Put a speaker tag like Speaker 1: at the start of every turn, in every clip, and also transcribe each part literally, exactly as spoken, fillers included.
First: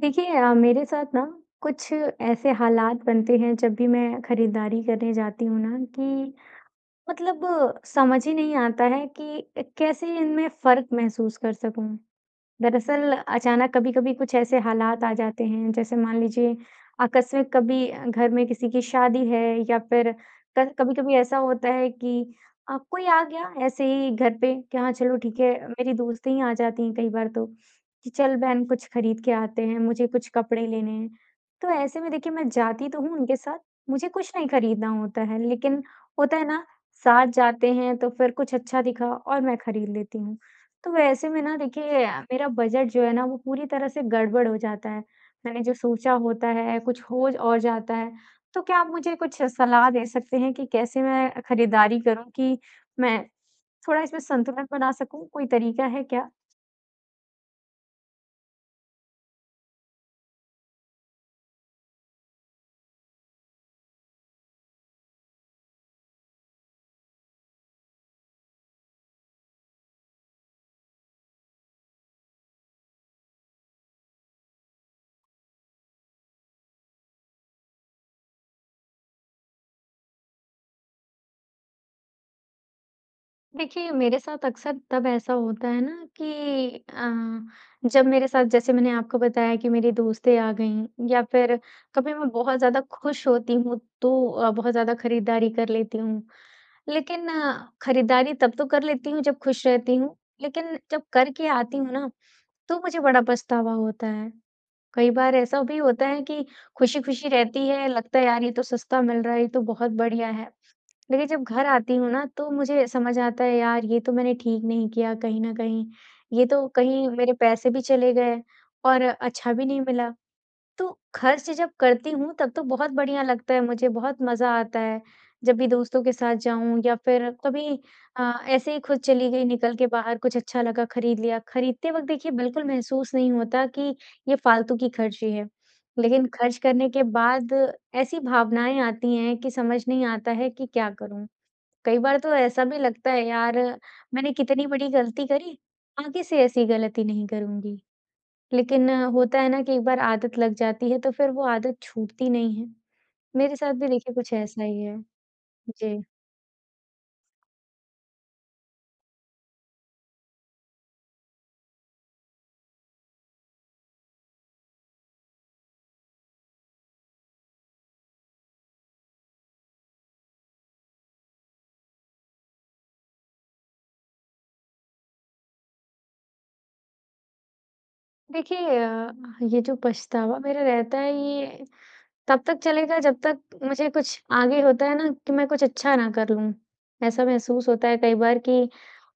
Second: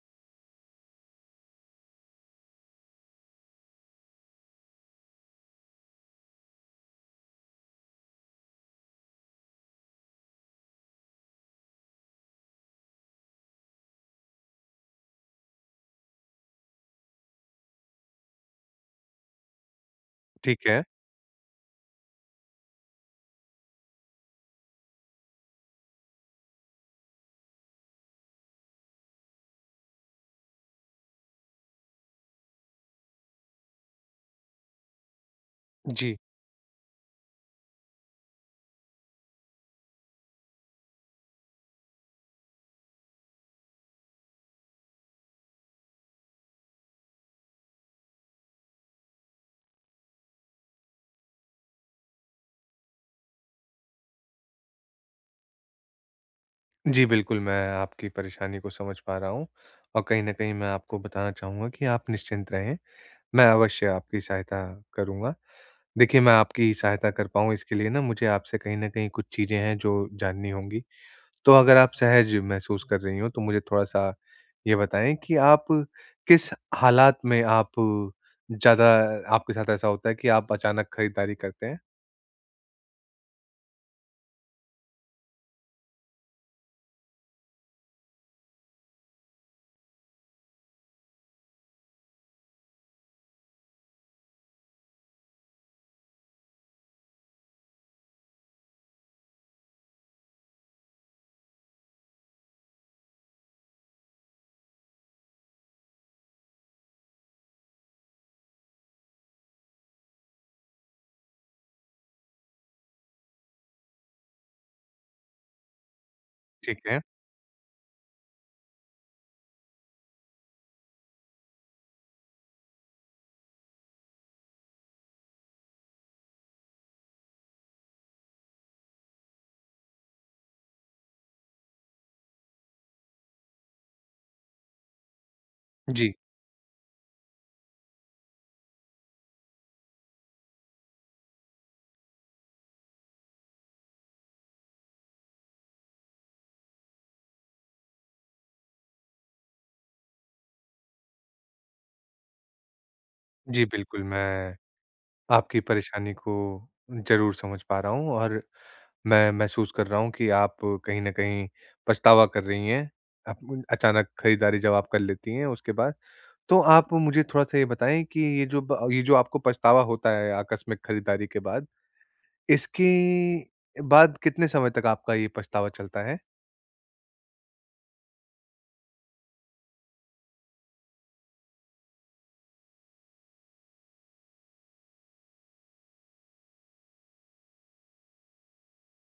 Speaker 1: देखिए अ, मेरे साथ ना कुछ ऐसे हालात बनते हैं जब भी मैं खरीदारी करने जाती हूँ ना कि मतलब अ, समझ ही नहीं आता है कि कैसे इनमें फर्क महसूस कर सकूं। दरअसल अचानक कभी-कभी कुछ ऐसे हालात आ जाते हैं, जैसे मान लीजिए आकस्मिक कभी अ, घर में किसी की शादी है या फिर
Speaker 2: ठीक
Speaker 1: क
Speaker 2: है।
Speaker 1: कभी-कभी ऐसा होता है कि अ, कोई आ गया ऐसे ही घर पे कि हाँ, चलो ठीक है, मेरी दोस्तें ही आ जाती हैं कई बार तो, कि चल बहन कुछ खरीद के आते हैं, मुझे कुछ कपड़े लेने हैं। तो ऐसे में देखिए मैं जाती तो हूँ उनके साथ, मुझे कुछ नहीं खरीदना होता है, लेकिन
Speaker 2: जी।
Speaker 1: होता है ना, साथ जाते हैं तो फिर कुछ अच्छा दिखा और मैं खरीद लेती हूँ। तो वैसे में ना देखिए मेरा बजट जो है ना वो पूरी तरह से गड़बड़ हो जाता है। मैंने जो सोचा होता है कुछ हो और जाता है। तो क्या आप मुझे कुछ सलाह दे सकते हैं कि कैसे मैं खरीदारी करूँ कि मैं थोड़ा इसमें संतुलन बना सकूँ? कोई तरीका है क्या?
Speaker 2: जी, बिल्कुल, मैं आपकी परेशानी को समझ पा रहा हूँ और कहीं न कहीं मैं आपको बताना चाहूँगा कि आप निश्चिंत रहें, मैं अवश्य आपकी सहायता करूँगा। देखिए, मैं आपकी सहायता कर पाऊँ इसके लिए ना मुझे आपसे कहीं न कहीं कुछ चीज़ें हैं जो जाननी होंगी। तो अगर आप सहज महसूस कर रही हों, तो मुझे थोड़ा-सा ये बताएँ कि आप किस हालात में आप ज़्यादा आपके साथ ऐसा होता है कि आप अचानक खरीदारी करते हैं?
Speaker 1: देखिए, मेरे साथ अक्सर तब ऐसा होता है ना कि अ, जब मेरे साथ जैसे मैंने आपको बताया कि मेरी दोस्तें आ गईं या फिर कभी मैं बहुत ज़्यादा खुश होती हूँ तो अ, बहुत ज़्यादा खरीदारी कर लेती हूँ। लेकिन अ, खरीदारी तब तो कर लेती हूँ जब खुश रहती हूँ, लेकिन जब करके आती हूँ ना, तो मुझे बड़ा पछतावा होता है। कई बार ऐसा भी होता है कि खुशी-खुशी रहती है, लगता है यार ये तो सस्ता मिल रहा है, ये तो बहुत बढ़िया है। लेकिन जब घर आती हूँ ना, तो मुझे समझ आता है यार ये तो मैंने ठीक नहीं किया कहीं न कहीं। ये तो
Speaker 2: ठीक है।
Speaker 1: कहीं मेरे पैसे भी चले गए और अच्छा भी नहीं मिला। तो खर्च जब करती हूँ तब तो बहुत बढ़िया लगता है मुझे, बहुत मज़ा आता है। जब भी दोस्तों के साथ जाऊँ या फिर कभी अ, ऐसे ही खुद चली गई निकल के बाहर कुछ अच्छा लगा खरीद लिया। खरीदते वक़्त देखिए बिल्कुल महसूस नहीं होता कि ये फ़ालतू की खर्ची है।
Speaker 2: जी।
Speaker 1: लेकिन खर्च करने के बाद ऐसी भावनाएँ आती हैं कि समझ नहीं आता है कि क्या करूँ? कई बार तो ऐसा भी लगता है यार मैंने कितनी बड़ी गलती करी, आगे से ऐसी गलती नहीं करूँगी। लेकिन अ, होता है ना कि एक बार आदत लग जाती है, तो फिर वो आदत छूटती नहीं है। मेरे
Speaker 2: जी,
Speaker 1: साथ भी
Speaker 2: बिल्कुल,
Speaker 1: देखिए कुछ
Speaker 2: मैं
Speaker 1: ऐसा ही है।
Speaker 2: आपकी
Speaker 1: जी।
Speaker 2: परेशानी को ज़रूर समझ पा रहा हूँ और मैं महसूस कर रहा हूँ कि आप कहीं न कहीं पछतावा कर रही हैं, आप अचानक खरीदारी जब आप कर लेती हैं उसके बाद। तो आप मुझे थोड़ा-सा ये बताएँ कि ये जो ब ये जो आपको पछतावा होता है आकस्मिक खरीदारी के बाद, इसके बाद कितने समय तक आपका ये पछतावा चलता है?
Speaker 1: देखिए अ, ये जो पछतावा मेरा रहता है ये तब तक चलेगा जब तक मुझे कुछ आगे होता है ना कि मैं कुछ अच्छा ना कर लूँ। ऐसा महसूस होता है कई बार कि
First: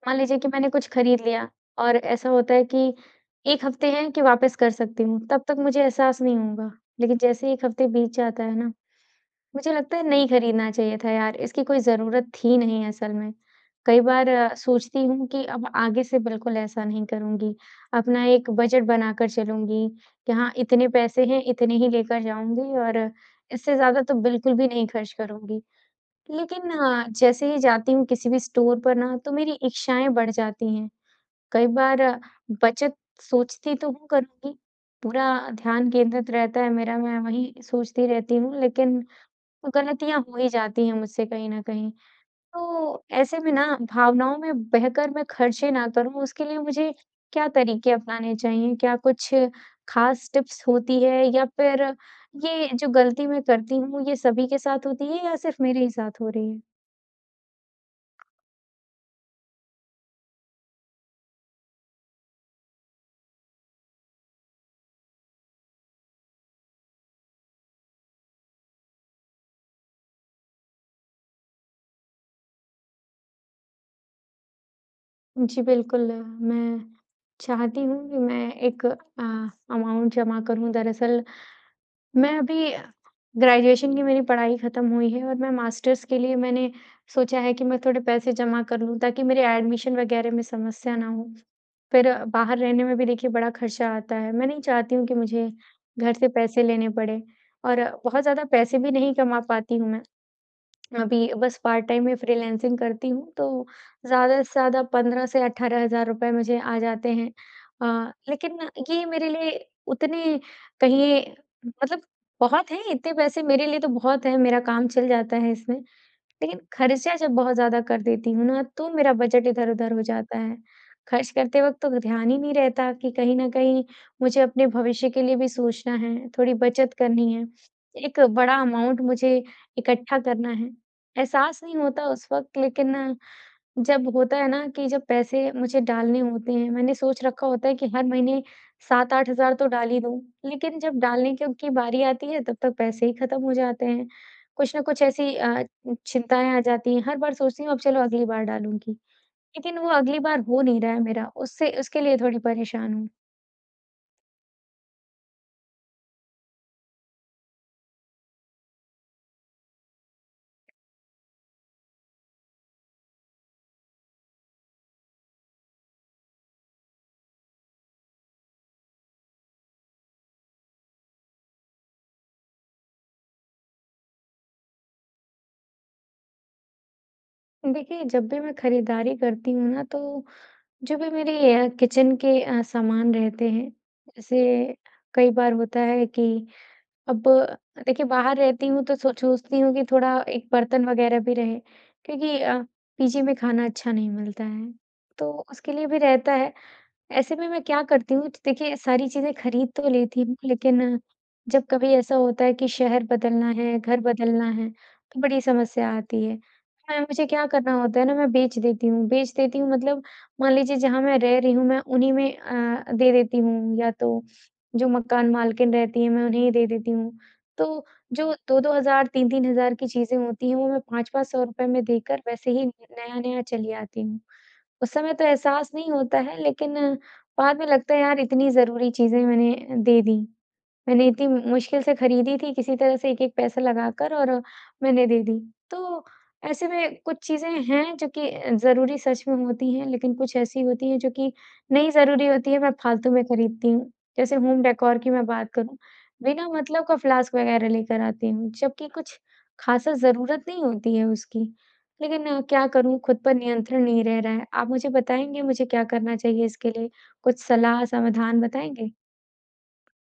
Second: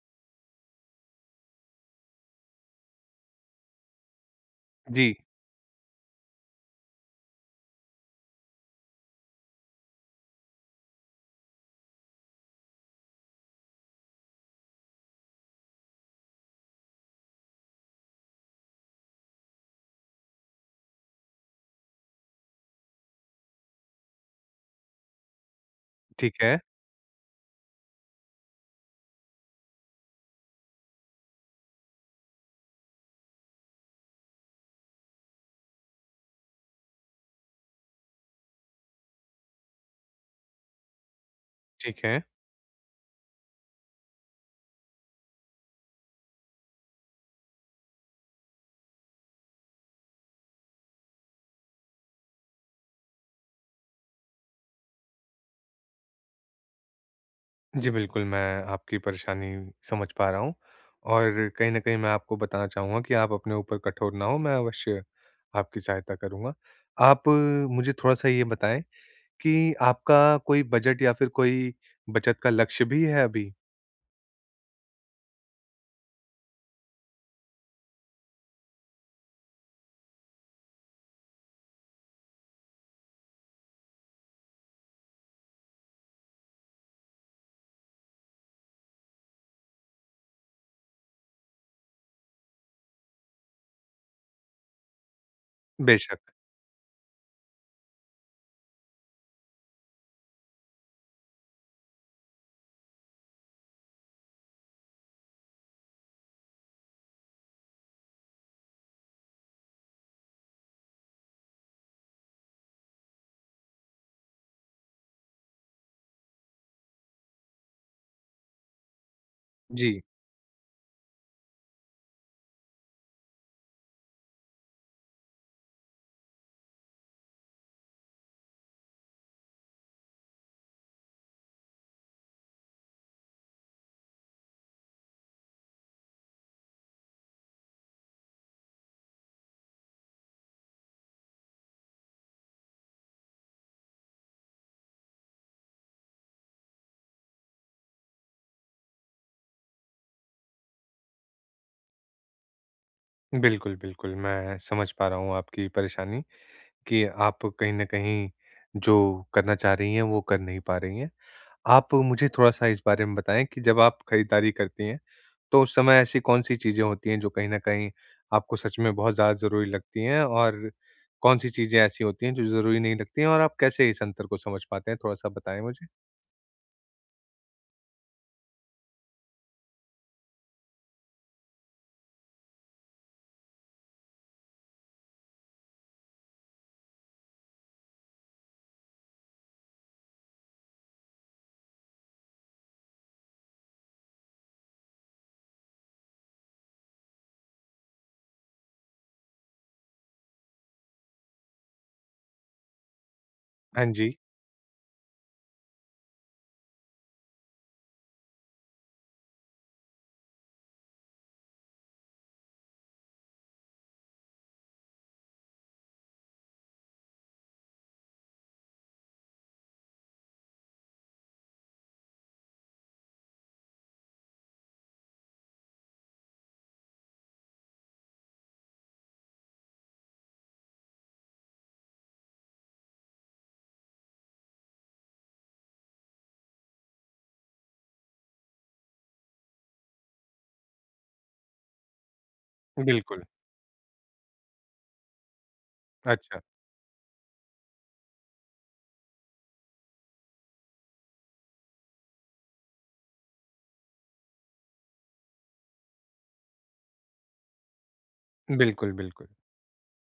Speaker 1: मान लीजिए कि मैंने कुछ खरीद लिया और ऐसा होता है कि एक हफ्ते हैं कि वापस कर सकती
Speaker 2: जी,
Speaker 1: हूँ, तब तक मुझे एहसास नहीं होगा। लेकिन जैसे एक हफ्ते बीत जाता है ना मुझे लगता है नहीं खरीदना चाहिए था यार, इसकी कोई ज़रूरत थी नहीं असल में। कई बार अ, सोचती हूँ कि अब आगे से बिल्कुल ऐसा नहीं करूँगी। अपना एक बजट बनाकर चलूँगी कि हाँ, इतने पैसे हैं, इतने ही लेकर जाऊँगी और इससे ज़्यादा तो बिल्कुल भी नहीं खर्च करूँगी।
Speaker 2: ठीक है,
Speaker 1: लेकिन अ, जैसे ही जाती हूँ किसी भी स्टोर पर ना, तो मेरी इच्छाएँ बढ़ जाती हैं। कई बार अ, बचत सोचती तो हूँ करूँगी, पूरा ध्यान केंद्रित रहता है मेरा, मैं वही सोचती रहती हूँ, लेकिन गलतियाँ हो ही जाती हैं मुझसे कहीं न कहीं।
Speaker 2: ठीक है।
Speaker 1: तो ऐसे में ना भावनाओं में बहकर मैं खर्चे ना करूँ उसके लिए मुझे क्या तरीके अपनाने चाहिए? क्या कुछ ख़ास टिप्स होती है या फिर ये जो गलती मैं करती हूँ ये सभी के साथ होती है या सिर्फ़ मेरे ही साथ हो रही है?
Speaker 2: जी, बिल्कुल, मैं आपकी परेशानी समझ पा रहा हूँ और कहीं न कहीं मैं आपको बताना चाहूँगा कि आप अपने ऊपर कठोर ना हों, मैं अवश्य आपकी सहायता करूँगा। आप अ, मुझे थोड़ा-सा ये बताएँ कि आपका कोई बजट या फिर कोई बचत का लक्ष्य भी है अभी?
Speaker 1: जी बिल्कुल, मैं चाहती हूँ कि मैं एक अ, अमाउंट जमा करूँ। दरअसल मैं अभी ग्रेजुएशन की मेरी पढ़ाई ख़त्म हुई है और मैं मास्टर्स के लिए मैंने सोचा है कि मैं थोड़े पैसे जमा कर लूँ ताकि मेरे एडमिशन वग़ैरह में समस्या ना हो। फिर बाहर रहने में भी देखिए बड़ा खर्चा आता है। मैं नहीं चाहती हूँ कि मुझे घर
Speaker 2: बेशक,
Speaker 1: से पैसे लेने पड़े और बहुत ज़्यादा पैसे भी नहीं कमा पाती हूँ मैं। अभी बस पार्ट टाइम में फ्रीलांसिंग करती हूँ, तो ज़्यादा से ज़्यादा पंद्रह से अठारह हज़ार रुपए मुझे आ जाते हैं। अ, लेकिन ये मेरे लिए उतने कहिए मतलब बहुत हैं, इतने पैसे मेरे लिए तो बहुत है, मेरा काम चल जाता है इसमें। लेकिन खर्चा जब बहुत ज़्यादा कर देती हूँ ना, तो मेरा बजट इधर-उधर
Speaker 2: जी।
Speaker 1: हो जाता है। खर्च करते वक़्त तो ध्यान ही नहीं रहता कि कहीं न कहीं मुझे अपने भविष्य के लिए भी सोचना है, थोड़ी बचत करनी है, एक बड़ा अमाउंट मुझे इकट्ठा करना है। एहसास नहीं होता उस वक़्त लेकिन जब होता है ना कि जब पैसे मुझे डालने होते हैं, मैंने सोच रखा होता है कि हर महीने सात आठ हज़ार तो डाल ही दूँ, लेकिन जब डालने की की बारी आती है तब तक पैसे ही खत्म हो जाते हैं। कुछ न कुछ ऐसी अ, चिंताएँ आ जाती हैं, हर बार सोचती हूँ अब चलो अगली बार डालूँगी, लेकिन वो अगली बार हो नहीं रहा है मेरा, उससे उसके लिए थोड़ी परेशान हूँ।
Speaker 2: बिल्कुल, बिल्कुल, मैं समझ पा रहा हूँ आपकी परेशानी कि आप कहीं न कहीं जो करना चाह रही हैं, वो कर नहीं पा रही हैं। आप मुझे थोड़ा-सा इस बारे में बताएँ कि जब आप खरीदारी करती हैं, तो उस समय ऐसी कौन-सी चीज़ें होती हैं जो कहीं न कहीं आपको सच में बहुत ज़्यादा ज़रूरी लगती हैं? और कौन-सी चीज़ें ऐसी होती हैं जो ज़रूरी नहीं लगती हैं और आप कैसे इस अंतर को समझ पाते हैं? थोड़ा-सा बताएँ मुझे।
Speaker 1: देखिए, जब भी मैं खरीदारी करती हूँ ना तो जो भी मेरे अ, किचन के अ, सामान रहते हैं, जैसे कई बार होता है कि अब देखिए बाहर रहती हूँ तो सो सोचती हूँ कि थोड़ा एक बर्तन वगैरह भी रहे, क्योंकि अ, पीजी में खाना अच्छा नहीं मिलता है, तो उसके लिए भी रहता है। ऐसे में मैं क्या करती हूँ देखिए सारी चीज़ें खरीद तो लेती हूँ लेकिन जब कभी ऐसा होता है कि शहर बदलना है,
Speaker 2: हाँ
Speaker 1: घर
Speaker 2: जी,
Speaker 1: बदलना है तो बड़ी समस्या आती है। मैं मुझे क्या करना होता है ना मैं बेच देती हूँ, बेच देती हूँ मतलब मान लीजिए जहाँ मैं रह रही हूँ मैं उन्हीं में अ, दे देती हूँ या तो जो मकान मालकिन रहती है मैं उन्हें ही दे देती हूँ। तो जो दो दो हज़ार तीन तीन हज़ार की चीज़ें होती हैं वो मैं पाँच पाँच सौ रुपए में देकर वैसे ही नया-नया चली आती हूँ। उस समय तो एहसास नहीं होता है लेकिन बाद में लगता है यार इतनी ज़रूरी चीज़ें मैंने दे दी। मैंने इतनी मुश्किल से खरीदी थी, किसी तरह से एक-एक पैसा लगाकर और मैंने दे दी। तो ऐसे में कुछ चीज़ें हैं जो कि अ, ज़रूरी सच में होती हैं, लेकिन कुछ ऐसी होती हैं जो कि नहीं ज़रूरी होती है, मैं फालतू
Speaker 2: बिल्कुल।
Speaker 1: में खरीदती हूँ। जैसे होम डेकोर की मैं बात करूँ,
Speaker 2: अच्छा,
Speaker 1: बिना मतलब का फ्लास्क वगैरह लेकर आती हूँ, जबकि कुछ ख़ासा ज़रूरत नहीं होती है उसकी। लेकिन अ, क्या करूँ, खुद पर नियंत्रण नहीं रह रहा है। आप मुझे बताएँगे मुझे क्या करना चाहिए इसके लिए? कुछ सलाह, समाधान बताएँगे?
Speaker 2: बिल्कुल, बिल्कुल।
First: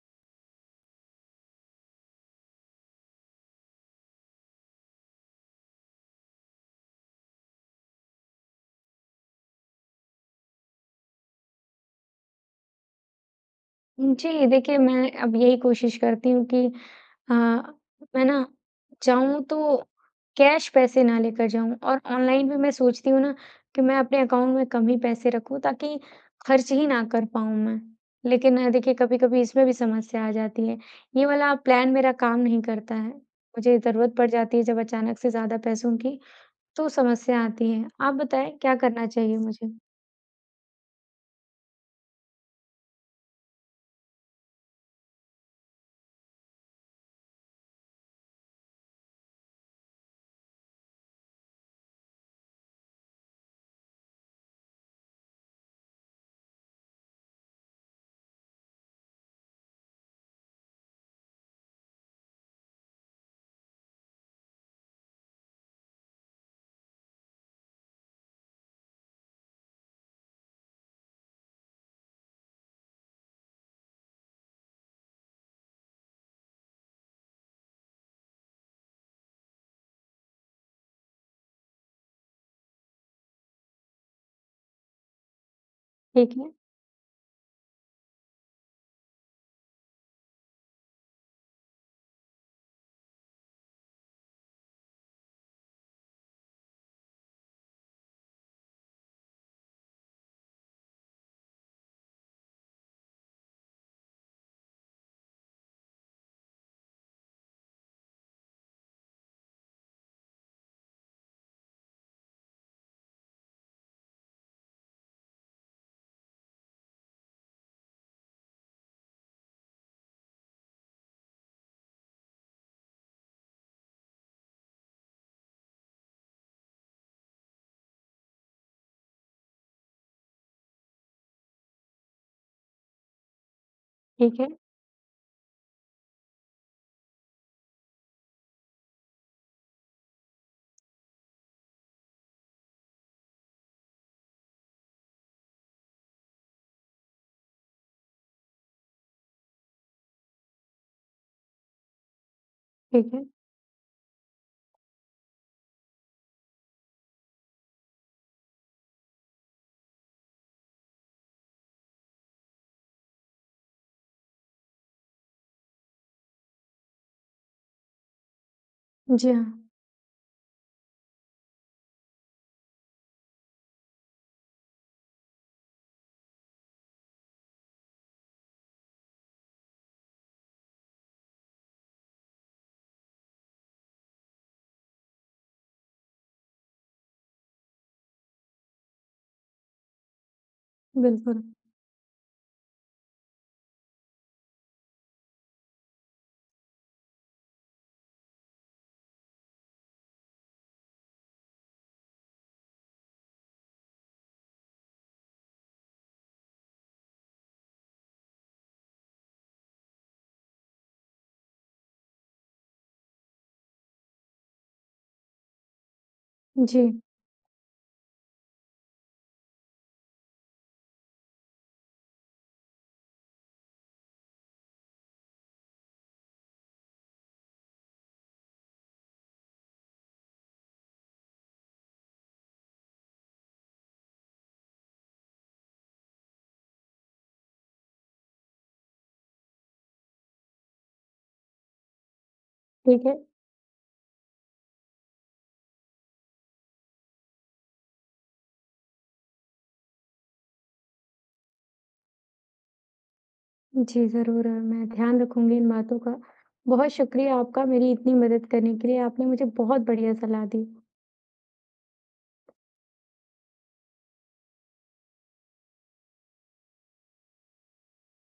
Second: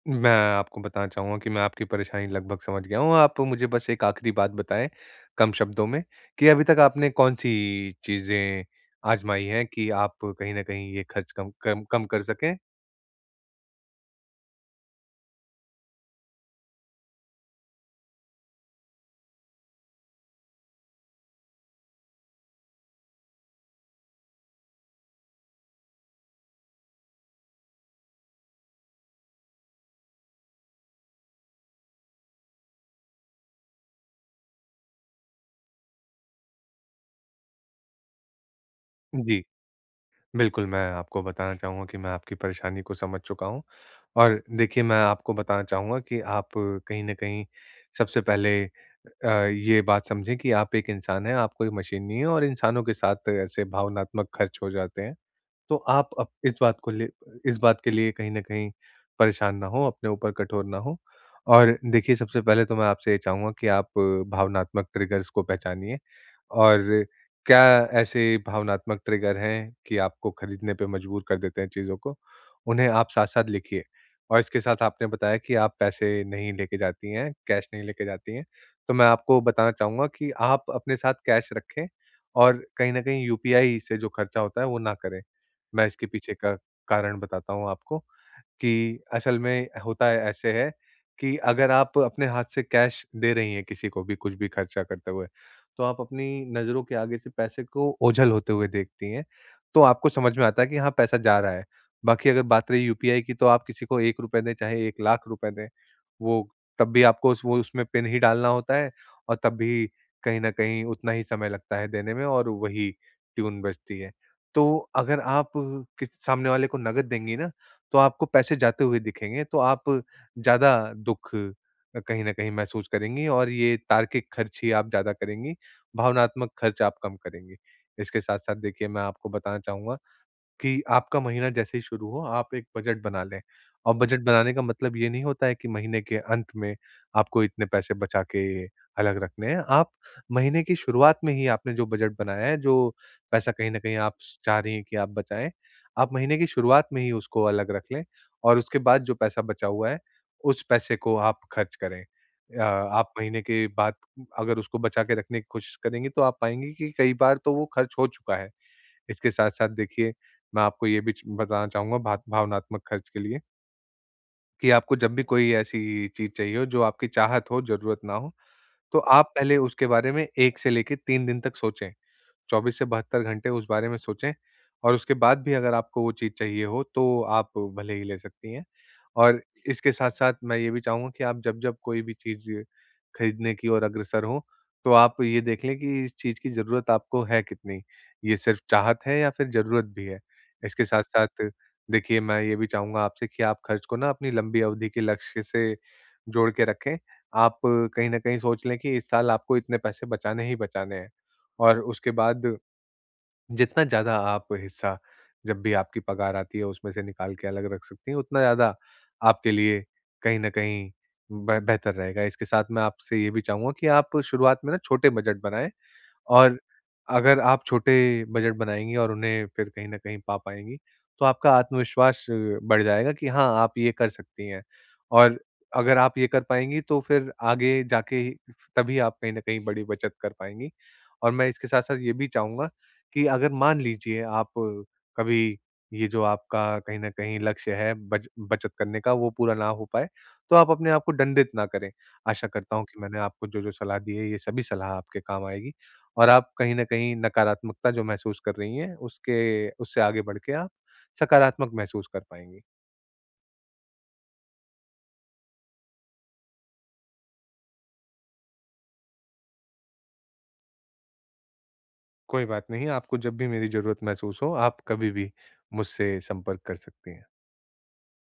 Speaker 2: मैं आपको बताना चाहूँगा कि मैं आपकी परेशानी लगभग समझ गया हूँ। आप मुझे बस एक आखिरी बात बताएँ कम शब्दों में कि अभी तक आपने कौन-सी चीज़ें आज़माई हैं कि आप कहीं न कहीं ये खर्च कम कम कम कर सकें?
Speaker 1: जी, देखिए मैं अब यही कोशिश करती हूँ कि अ, मैं ना जाऊँ तो कैश पैसे ना लेकर जाऊँ और ऑनलाइन भी मैं सोचती हूँ ना कि मैं अपने अकाउंट में कम ही पैसे रखूँ ताकि खर्च ही ना कर पाऊँ मैं। लेकिन आ, देखिए कभी-कभी इसमें भी समस्या आ जाती है। ये वाला प्लान मेरा काम नहीं करता है। मुझे ज़रूरत पड़ जाती है जब अचानक से ज़्यादा पैसों की तो समस्या आती है। आप बताएँ क्या करना चाहिए
Speaker 2: जी,
Speaker 1: मुझे?
Speaker 2: बिल्कुल मैं आपको बताना चाहूँगा कि मैं आपकी परेशानी को समझ चुका हूँ। और देखिए मैं आपको बताना चाहूँगा कि आप कहीं न कहीं सबसे पहले अ, ये बात समझें कि आप एक इंसान हैं, आप कोई मशीन नहीं हैं और इंसानों के साथ ऐसे भावनात्मक खर्च हो जाते हैं। तो आप अप इस बात को ले इस बात के लिए कहीं न कहीं परेशान ना हों, अपने ऊपर कठोर ना हों। और देखिए सबसे पहले तो मैं आपसे ये चाहूँगा कि आप भावनात्मक ट्रिगर्स को पहचानिए और क्या ऐसे भावनात्मक ट्रिगर हैं कि आपको खरीदने पे मजबूर कर देते हैं चीज़ों को? उन्हें आप साथ-साथ लिखिए और इसके साथ आपने बताया कि आप पैसे नहीं लेके जाती हैं, कैश नहीं लेके जाती हैं। तो मैं आपको बताना चाहूँगा कि आप अपने साथ कैश रखें और कहीं न कहीं यूपीआई से जो खर्चा होता है, वो ना करें। मैं इसके पीछे
Speaker 1: ठीक है,
Speaker 2: का कारण बताता हूँ आपको। कि असल में होता है ऐसे है कि अगर आप अपने हाथ से कैश दे रही हैं किसी को भी कुछ भी खर्चा करते हुए, तो आप अपनी नज़रों के आगे से पैसे को ओझल होते हुए देखती हैं, तो आपको समझ में आता है कि हाँ, पैसा जा रहा है। बाकी अगर बात रही यूपीआई की तो आप किसी को ₹एक रुपया दें चाहे एक लाख रुपए दें, वो तब भी आपको उस वो उसमें पिन ही डालना होता है और तब भी कहीं न कहीं उतना ही समय लगता है देने में और वही ट्यून बजती है। तो अगर आप किस सामने वाले को नकद देंगी ना तो आपको पैसे जाते हुए दिखेंगे, तो आप ज़्यादा दुःख अ, कहीं न कहीं महसूस करेंगी और ये तार्किक खर्च ही आप ज़्यादा करेंगी, भावनात्मक खर्च आप कम करेंगी। इसके साथ-साथ देखिए मैं आपको बताना चाहूँगा कि आपका महीना जैसे ही शुरू हो, आप एक बजट बना लें। और बजट
Speaker 1: ठीक है,
Speaker 2: बनाने का मतलब ये नहीं होता है कि महीने के अंत में आपको इतने पैसे बचा के अलग रखने हैं। आप महीने की शुरुआत में ही आपने जो बजट बनाया है, जो पैसा कहीं न कहीं आप स चाह रही हैं कि आप बचाएँ, आप महीने की शुरुआत में ही उसको अलग रख लें और उसके बाद जो पैसा बचा हुआ है, उस पैसे को आप खर्च करें। अ, आप
Speaker 1: ठीक है।
Speaker 2: महीने के बाद अगर उसको बचा के रखने की कोशिश करेंगी, तो आप पाएँगी कि कई बार तो वो खर्च हो चुका है। इसके साथ-साथ देखिए मैं आपको ये भी च बताना चाहूँगा भात भावनात्मक खर्च के लिए कि आपको जब भी कोई ऐसी चीज़ चाहिए हो जो आपकी चाहत हो, ज़रूरत ना हो, तो आप
Speaker 1: जी हाँ,
Speaker 2: पहले उसके बारे में एक से लेके तीन दिन तक सोचें। चौबीस से बहत्तर घंटे उस बारे में सोचें और उसके बाद भी अगर आपको वो चीज़ चाहिए हो, तो आप भले ही ले सकती हैं। और इसके साथ-साथ मैं ये भी चाहूँगा कि आप जब-जब कोई भी चीज़ खरीदने की ओर अग्रसर हों, तो आप ये देख लें कि इस चीज़ की ज़रूरत आपको है कितनी? ये सिर्फ़ चाहत है या फिर ज़रूरत भी है? इसके
Speaker 1: बिल्कुल।
Speaker 2: साथ-साथ देखिए, मैं ये भी चाहूँगा आपसे कि आप खर्च को ना अपनी लंबी अवधि के लक्ष्य से जोड़ के रखें। आप कहीं न कहीं सोच लें कि इस साल आपको इतने पैसे बचाने ही बचाने हैं और उसके बाद जितना ज़्यादा आप हिस्सा जब भी आपकी पगार आती है उसमें से निकाल के अलग रख सकती हैं, उतना ज़्यादा आपके लिए कहीं न कहीं ब बेहतर रहेगा। इसके साथ मैं आपसे ये भी चाहूँगा कि आप शुरुआत में ना छोटे बजट बनाएँ और
Speaker 1: जी।
Speaker 2: अगर आप छोटे बजट बनाएँगी और उन्हें फिर कहीं न कहीं पा पाएँगी, तो आपका आत्मविश्वास अ, बढ़ जाएगा कि हाँ, आप ये कर सकती हैं। और अगर आप ये कर पाएँगी तो फिर आगे जाके ही तभी आप कहीं न कहीं बड़ी बचत कर पाएँगी। और मैं इसके साथ-साथ ये भी चाहूँगा कि अगर मान लीजिए आप अ, कभी ये जो आपका कहीं न कहीं लक्ष्य है बच बचत करने का वो पूरा ना हो पाए, तो आप अपने आप को दंडित ना करें। आशा करता हूँ कि
Speaker 1: ठीक है।
Speaker 2: मैंने आपको जो-जो सलाह दी है, ये सभी सलाह आपके काम आएगी। और आप कहीं न कहीं नकारात्मकता जो महसूस कर रही हैं, उसके उससे आगे बढ़ के आप सकारात्मक महसूस कर पाएँगी।
Speaker 1: जी, ज़रूर और मैं ध्यान रखूँगी इन बातों का। बहुत शुक्रिया आपका मेरी इतनी मदद करने के लिए, आपने मुझे बहुत बढ़िया सलाह दी।
Speaker 2: कोई बात नहीं, आपको जब भी मेरी ज़रूरत महसूस हो, आप कभी भी मुझसे संपर्क कर सकती हैं।